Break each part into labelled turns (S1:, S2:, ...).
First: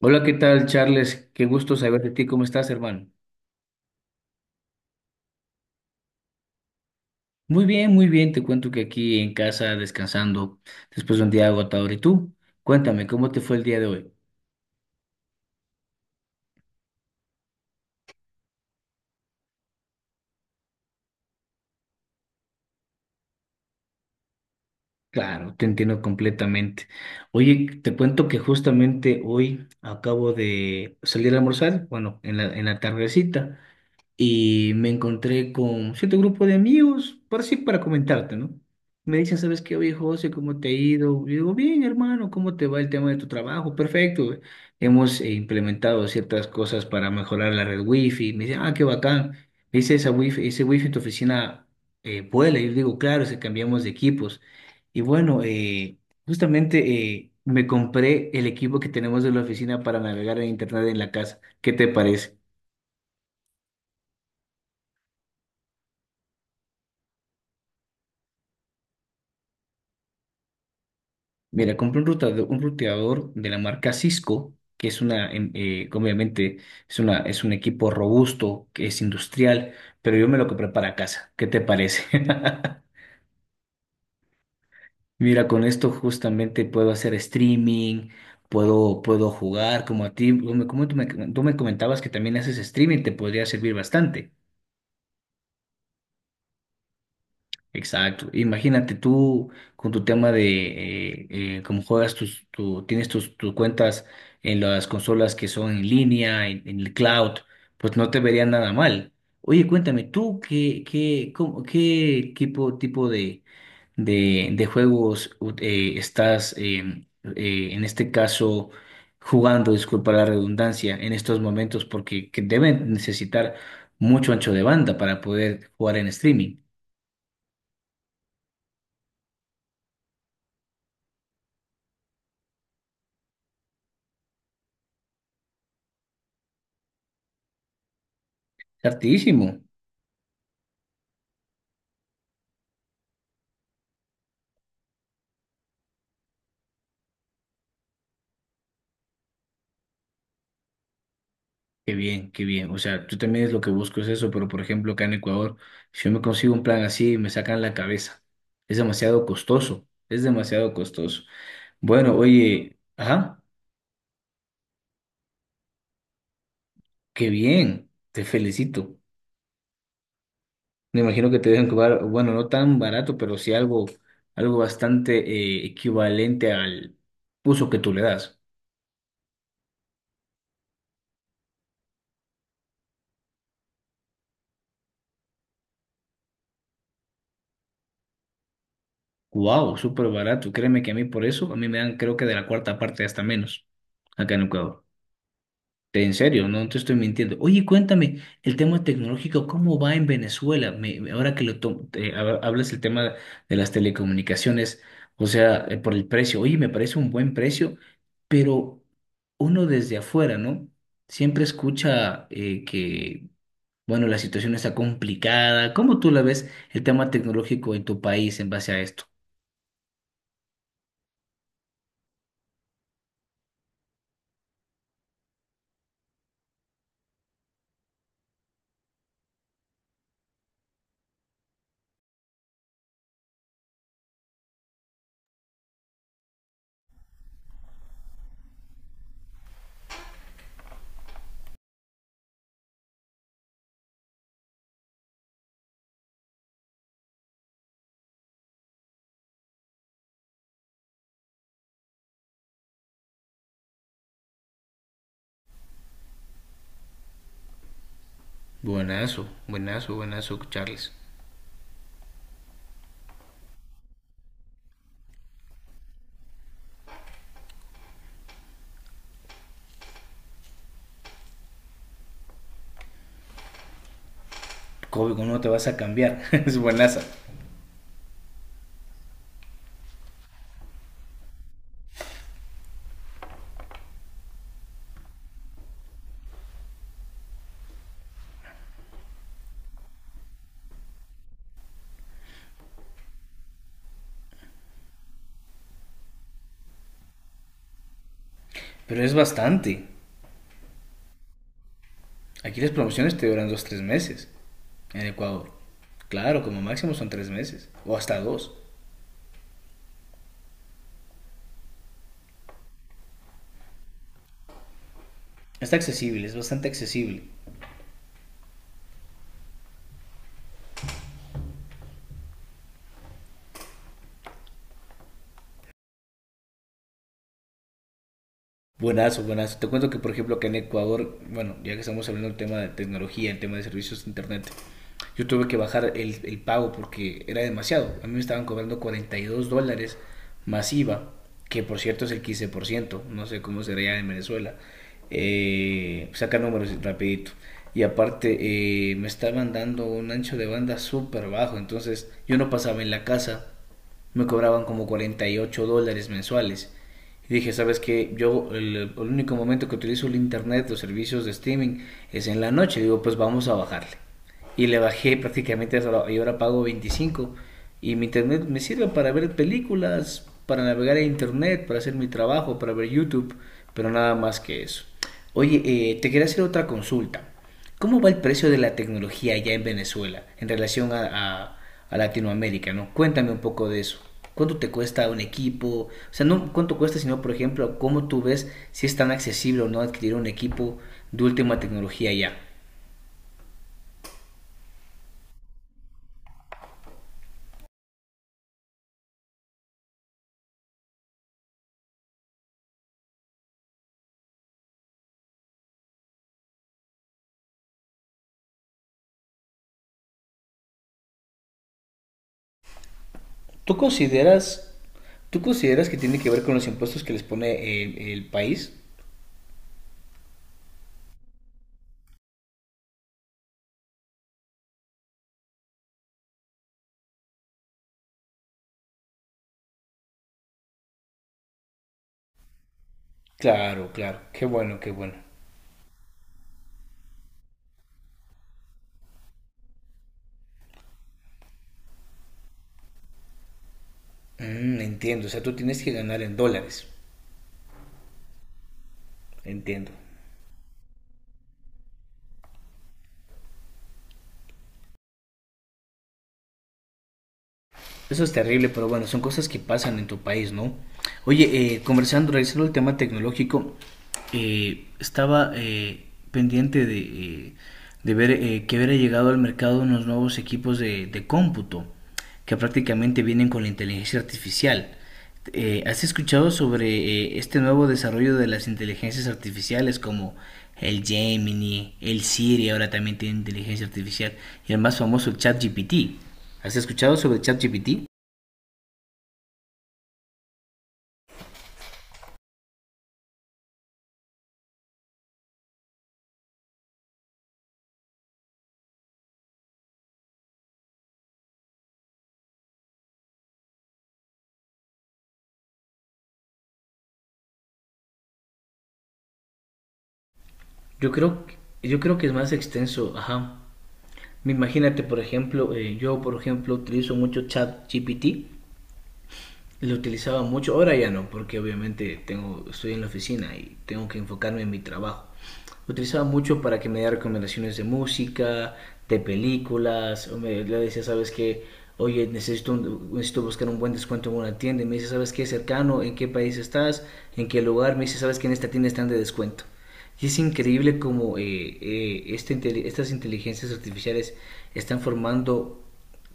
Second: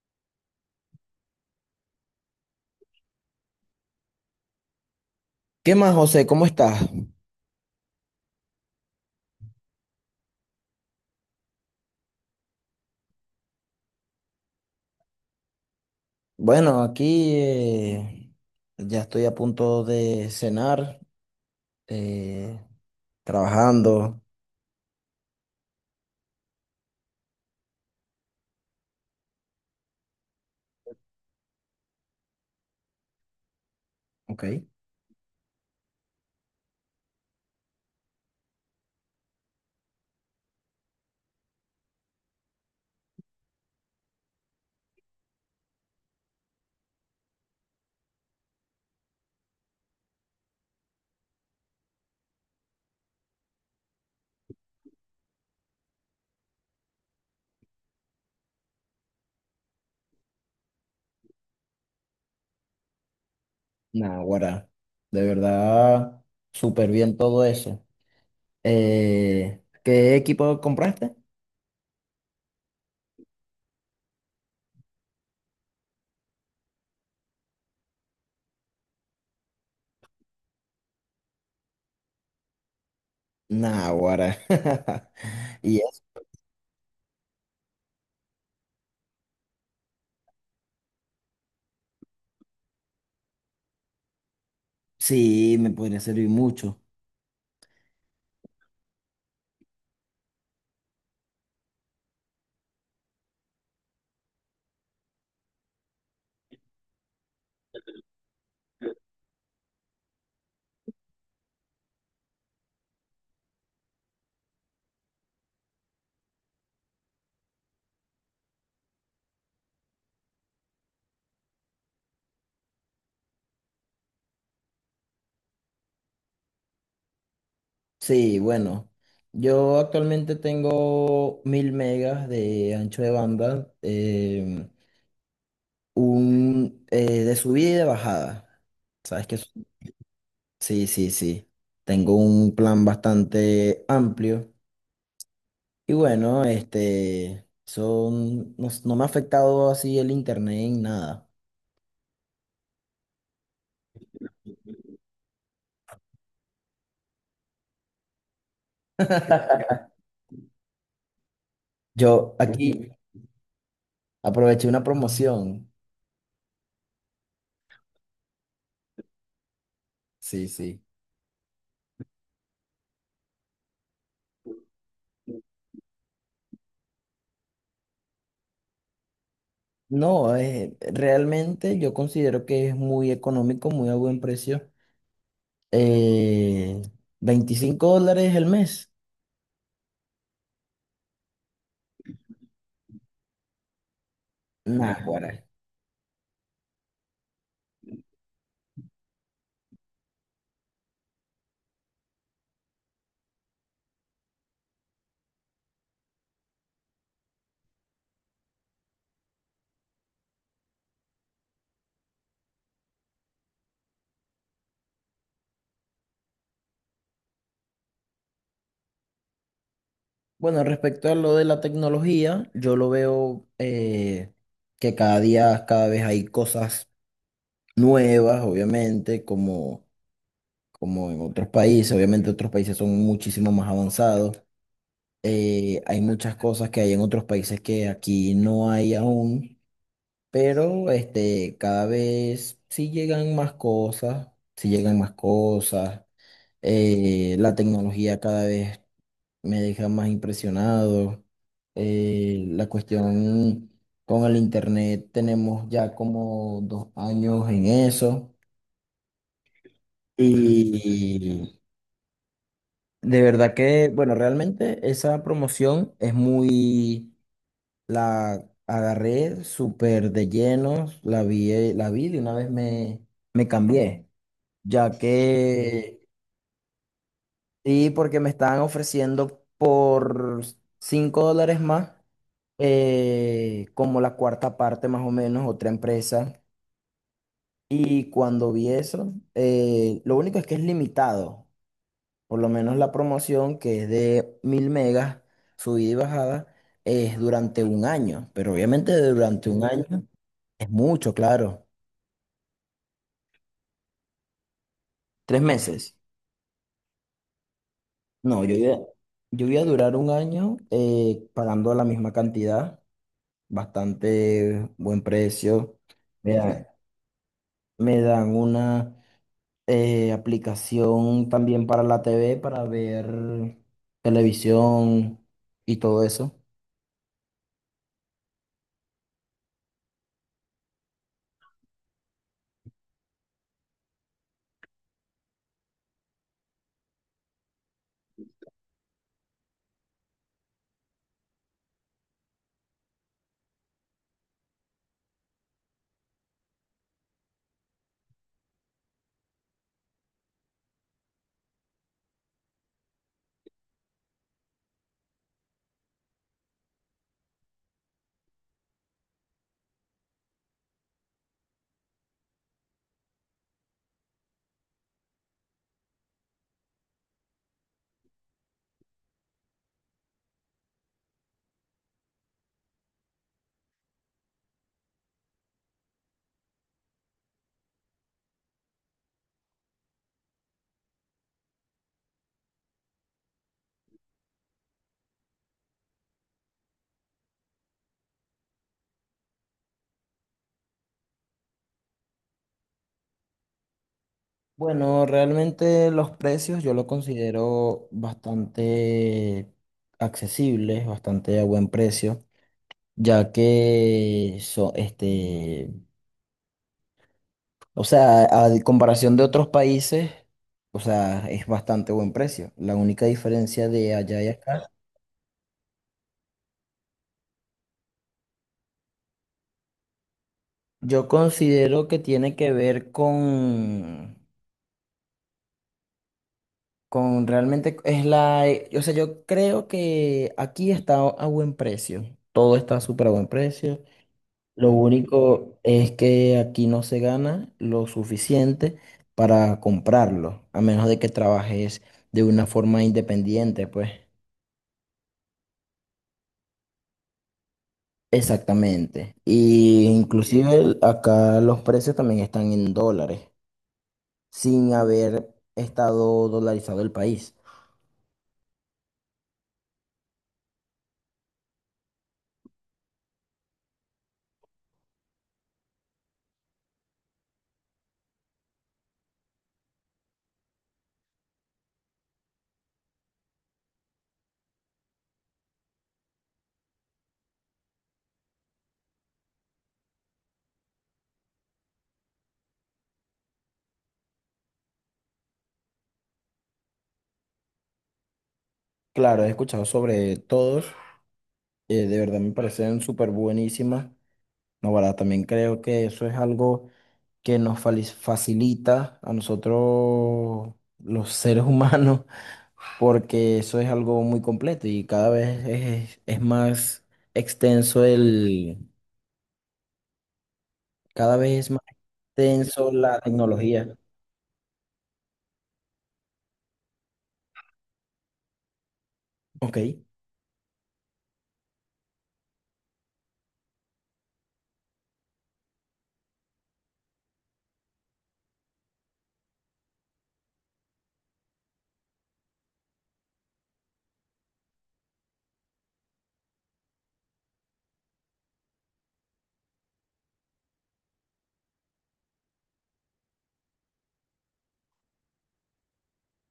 S1: Hola, ¿qué tal, Charles? Qué gusto saber de ti. ¿Cómo estás, hermano?
S2: ¿Qué más, José? ¿Cómo estás?
S1: Muy bien, muy bien. Te cuento que aquí en casa descansando después de un día agotador. ¿Y tú? Cuéntame, ¿cómo te fue el día de hoy?
S2: Bueno, aquí ya estoy a punto de cenar, eh, trabajando.
S1: Claro, te entiendo completamente. Oye, te cuento que justamente hoy acabo de salir a almorzar, bueno, en en la tardecita.
S2: Ok.
S1: Y me encontré con cierto grupo de amigos, para sí, para comentarte, ¿no? Me dicen, ¿sabes qué, oye, José, cómo te ha ido? Y digo, bien, hermano, ¿cómo te va el tema de tu trabajo? Perfecto. Hemos implementado ciertas cosas para mejorar la red wifi. Me dicen, ah, qué bacán. Me dice, esa wifi, ese wifi en tu oficina vuela. Y yo digo, claro, se cambiamos de equipos. Y bueno, justamente me compré el equipo que tenemos de la oficina para navegar en internet en la casa. ¿Qué te parece?
S2: Naguará, de verdad, súper bien todo eso. ¿Qué equipo compraste?
S1: Mira, compré un ruteador de la marca Cisco, que es una, que obviamente, es un equipo robusto, que es industrial, pero yo me lo compré para casa. ¿Qué te parece?
S2: Naguará.
S1: Mira, con
S2: Y
S1: esto
S2: eso,
S1: justamente puedo hacer streaming, puedo jugar como a ti, tú me comentabas que también haces streaming, te podría servir bastante.
S2: sí, me podría servir mucho.
S1: Exacto. Imagínate tú con tu tema de cómo juegas tienes tus cuentas en las consolas que son en línea, en el cloud, pues no te vería nada mal. Oye, cuéntame, ¿tú cómo- qué tipo de, de juegos u- estás en este caso jugando, disculpa la redundancia, en estos momentos? Porque que deben necesitar mucho ancho de banda para poder jugar en streaming.
S2: Sí, bueno, yo actualmente tengo 1000 megas de ancho de banda. Em, un De subida y de bajada. ¿Sabes qué es?
S1: Hartísimo.
S2: Sí, sí. Tengo un plan bastante amplio. Y bueno, este, no me ha afectado así el internet en nada.
S1: Qué bien, qué bien. O sea, yo también es lo que busco es eso, pero por ejemplo, acá en Ecuador, si yo me consigo un plan así, me sacan la cabeza. Es demasiado costoso, es demasiado costoso. Bueno,
S2: Yo
S1: oye,
S2: aquí
S1: ajá,
S2: aproveché una promoción.
S1: qué bien, te felicito.
S2: Sí, sí.
S1: Me imagino que te deben cobrar, bueno, no tan barato, pero sí algo, algo bastante equivalente al uso que tú le das.
S2: No, realmente yo considero que es muy económico, muy a buen precio. Eh, 25 dólares el mes.
S1: Wow, súper barato. Créeme que a mí por eso, a mí me dan creo que de la cuarta parte hasta menos acá en Ecuador.
S2: Nah.
S1: En serio, no te estoy mintiendo. Oye, cuéntame, el tema tecnológico, ¿cómo va en Venezuela? Ahora que lo te hablas el tema de las telecomunicaciones, o sea, por el precio. Oye, me parece un buen precio, pero uno desde afuera, ¿no? Siempre escucha que, bueno, la situación está complicada. ¿Cómo tú la ves el tema tecnológico en tu país en base a esto?
S2: Bueno, respecto a lo de la tecnología, yo lo veo que cada vez hay cosas nuevas, obviamente, como en otros países. Obviamente otros países son muchísimo más avanzados. Hay muchas cosas que hay en otros países que aquí no hay aún, pero este, cada vez sí llegan más cosas, sí llegan más cosas. La tecnología cada vez me deja más impresionado. La cuestión con el internet, tenemos ya como dos años en eso.
S1: Buenazo, buenazo, buenazo, Charles.
S2: Y de verdad que, bueno, realmente esa promoción es muy, la agarré súper de lleno, la vi de una vez me cambié, ya
S1: ¿Cómo, cómo no te vas a
S2: que,
S1: cambiar? Es buenaza,
S2: sí, porque me estaban ofreciendo por $5 más como la cuarta parte más o menos, otra empresa. Y cuando vi eso, lo único es que es limitado, por lo menos la promoción que es de 1000 megas, subida y bajada, es durante un año, pero obviamente
S1: pero es
S2: durante un año
S1: bastante.
S2: es mucho, claro.
S1: Aquí las promociones te duran dos, tres meses. En
S2: Tres
S1: Ecuador.
S2: meses.
S1: Claro, como máximo son tres meses. O hasta
S2: No,
S1: dos.
S2: yo iba, yo voy a durar un año pagando la misma cantidad, bastante buen
S1: Está
S2: precio.
S1: accesible, es
S2: Me dan,
S1: bastante accesible.
S2: me dan una... aplicación también para la TV, para ver televisión y todo eso.
S1: Buenazo, buenazo. Te cuento que, por ejemplo, que en Ecuador, bueno, ya que estamos hablando del tema de tecnología, el tema de servicios de Internet, yo tuve que bajar el pago porque era demasiado. A mí me estaban cobrando $42 más IVA, que por cierto es el 15%, no sé cómo será ya en Venezuela. Saca números rapidito. Y aparte me estaban dando un ancho de banda súper bajo, entonces yo no pasaba en la casa, me cobraban como $48 mensuales. Y dije, ¿sabes qué? Yo el único momento que utilizo el internet, los servicios de streaming, es en la noche. Digo, pues vamos a bajarle y le bajé prácticamente hasta ahora- y ahora pago 25 y mi internet me sirve para ver películas, para navegar a internet, para hacer mi trabajo, para ver YouTube, pero nada más que eso. Oye, te quería hacer otra consulta. ¿Cómo va el precio de la tecnología allá en Venezuela en relación a- a Latinoamérica, no? Cuéntame un poco de eso. ¿Cuánto te cuesta un equipo? O sea, no cuánto cuesta, sino, por ejemplo, cómo tú ves si es tan accesible o no adquirir un equipo de última tecnología allá.
S2: Bueno, realmente los precios yo lo considero bastante accesibles, bastante a buen precio, este, o sea, a comparación de otros países, o sea, es bastante buen precio. La única diferencia
S1: ¿Tú
S2: de allá y acá,
S1: consideras, tú consideras que tiene que ver con los impuestos que les pone el país?
S2: yo considero que tiene que ver con... Con realmente es la, o sea, yo creo que aquí está a buen precio. Todo está súper a buen precio.
S1: Claro, claro. Qué
S2: Lo
S1: bueno, qué bueno.
S2: único es que aquí no se gana lo suficiente para comprarlo, a menos de que trabajes de una forma independiente, pues.
S1: Mm, entiendo, o sea, tú tienes que ganar en dólares.
S2: Exactamente. Y
S1: Entiendo.
S2: inclusive acá los precios también están en dólares, sin haber estado dolarizado el país.
S1: Eso es terrible, pero bueno, son cosas que pasan en tu país, ¿no? Oye, conversando, revisando el tema tecnológico, estaba pendiente de ver que hubiera llegado al mercado unos nuevos equipos de cómputo que prácticamente vienen con la inteligencia artificial. ¿Has escuchado sobre este nuevo desarrollo de las inteligencias artificiales como el Gemini, el Siri, ahora también tiene inteligencia artificial y el más famoso el ChatGPT? ¿Has escuchado sobre ChatGPT?
S2: Claro, he escuchado sobre todos. De verdad me parecen súper buenísimas. No, verdad, también creo que eso es algo que nos facilita a nosotros los seres humanos, porque eso es algo muy completo y cada vez es más extenso el,
S1: Yo
S2: cada
S1: creo,
S2: vez es más
S1: yo creo que es más
S2: extenso la
S1: extenso, ajá.
S2: tecnología.
S1: Imagínate, por ejemplo, yo por ejemplo utilizo mucho ChatGPT.
S2: Ok.
S1: Lo utilizaba mucho, ahora ya no, porque obviamente tengo, estoy en la oficina y tengo que enfocarme en mi trabajo. Lo utilizaba mucho para que me diera recomendaciones de música, de películas, o me, le decía, ¿sabes qué? Oye, necesito, un- necesito buscar un buen descuento en una tienda. Y me dice, ¿sabes qué? Cercano, ¿en qué país estás? ¿En qué lugar? Me dice, ¿sabes qué? En esta tienda están de descuento. Y es increíble cómo esta estas inteligencias artificiales están formando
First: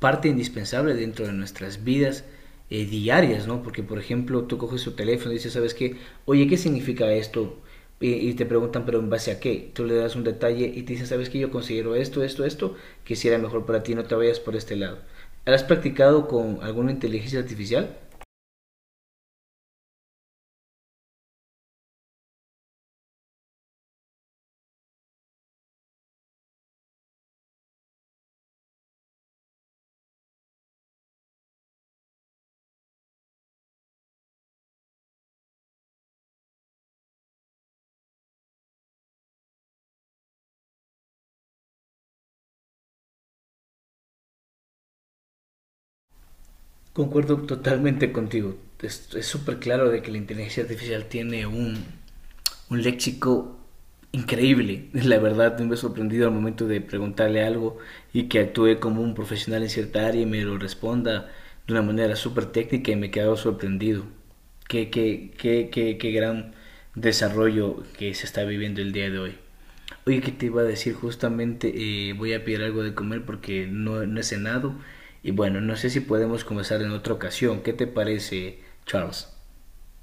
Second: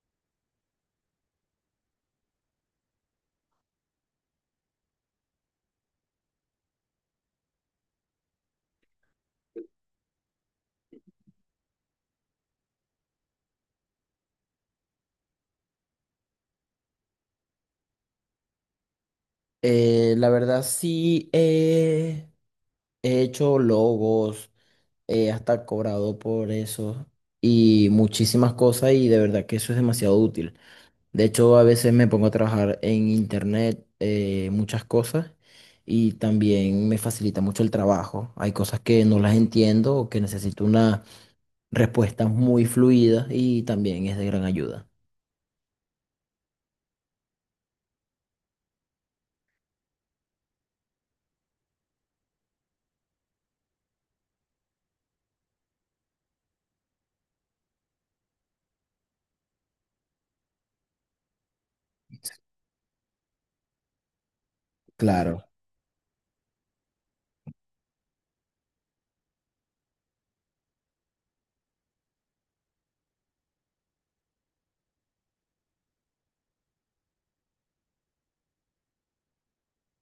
S1: parte indispensable dentro de nuestras vidas diarias, ¿no? Porque, por ejemplo, tú coges tu teléfono y dices, ¿sabes qué? Oye, ¿qué significa esto? Y, te preguntan, ¿pero en base a qué? Tú le das un detalle y te dicen, ¿sabes qué? Yo considero esto, esto, esto, que quisiera mejor para ti, no te vayas por este lado. ¿Has practicado con alguna inteligencia artificial?
S2: La verdad sí, he hecho logos, hasta cobrado por eso y muchísimas cosas y de verdad que eso es demasiado útil. De hecho, a veces me pongo a trabajar en internet muchas cosas y también me facilita mucho el trabajo. Hay cosas que no las entiendo o que necesito una respuesta muy fluida y también es de gran ayuda.
S1: Concuerdo totalmente contigo. Es súper claro de que la inteligencia artificial tiene un léxico increíble. La verdad, me he sorprendido al momento de preguntarle algo y que actúe como un profesional en cierta área y me lo responda de una manera súper técnica y me he quedado sorprendido.
S2: Claro.
S1: Qué gran desarrollo que se está viviendo el día de hoy. Oye, que te iba a decir justamente, voy a pedir algo de comer porque no, no he cenado. Y bueno, no sé si podemos conversar en otra ocasión. ¿Qué te parece, Charles?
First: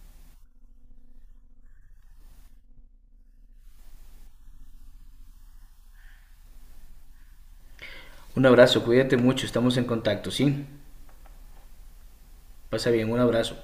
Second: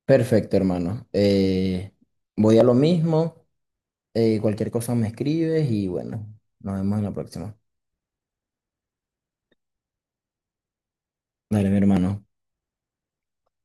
S2: Perfecto, hermano. Voy a lo mismo. Cualquier cosa me escribes y bueno, nos vemos en la próxima.
S1: Un abrazo, cuídate mucho, estamos en contacto, ¿sí?
S2: Dale, mi hermano.
S1: Pasa bien, un abrazo.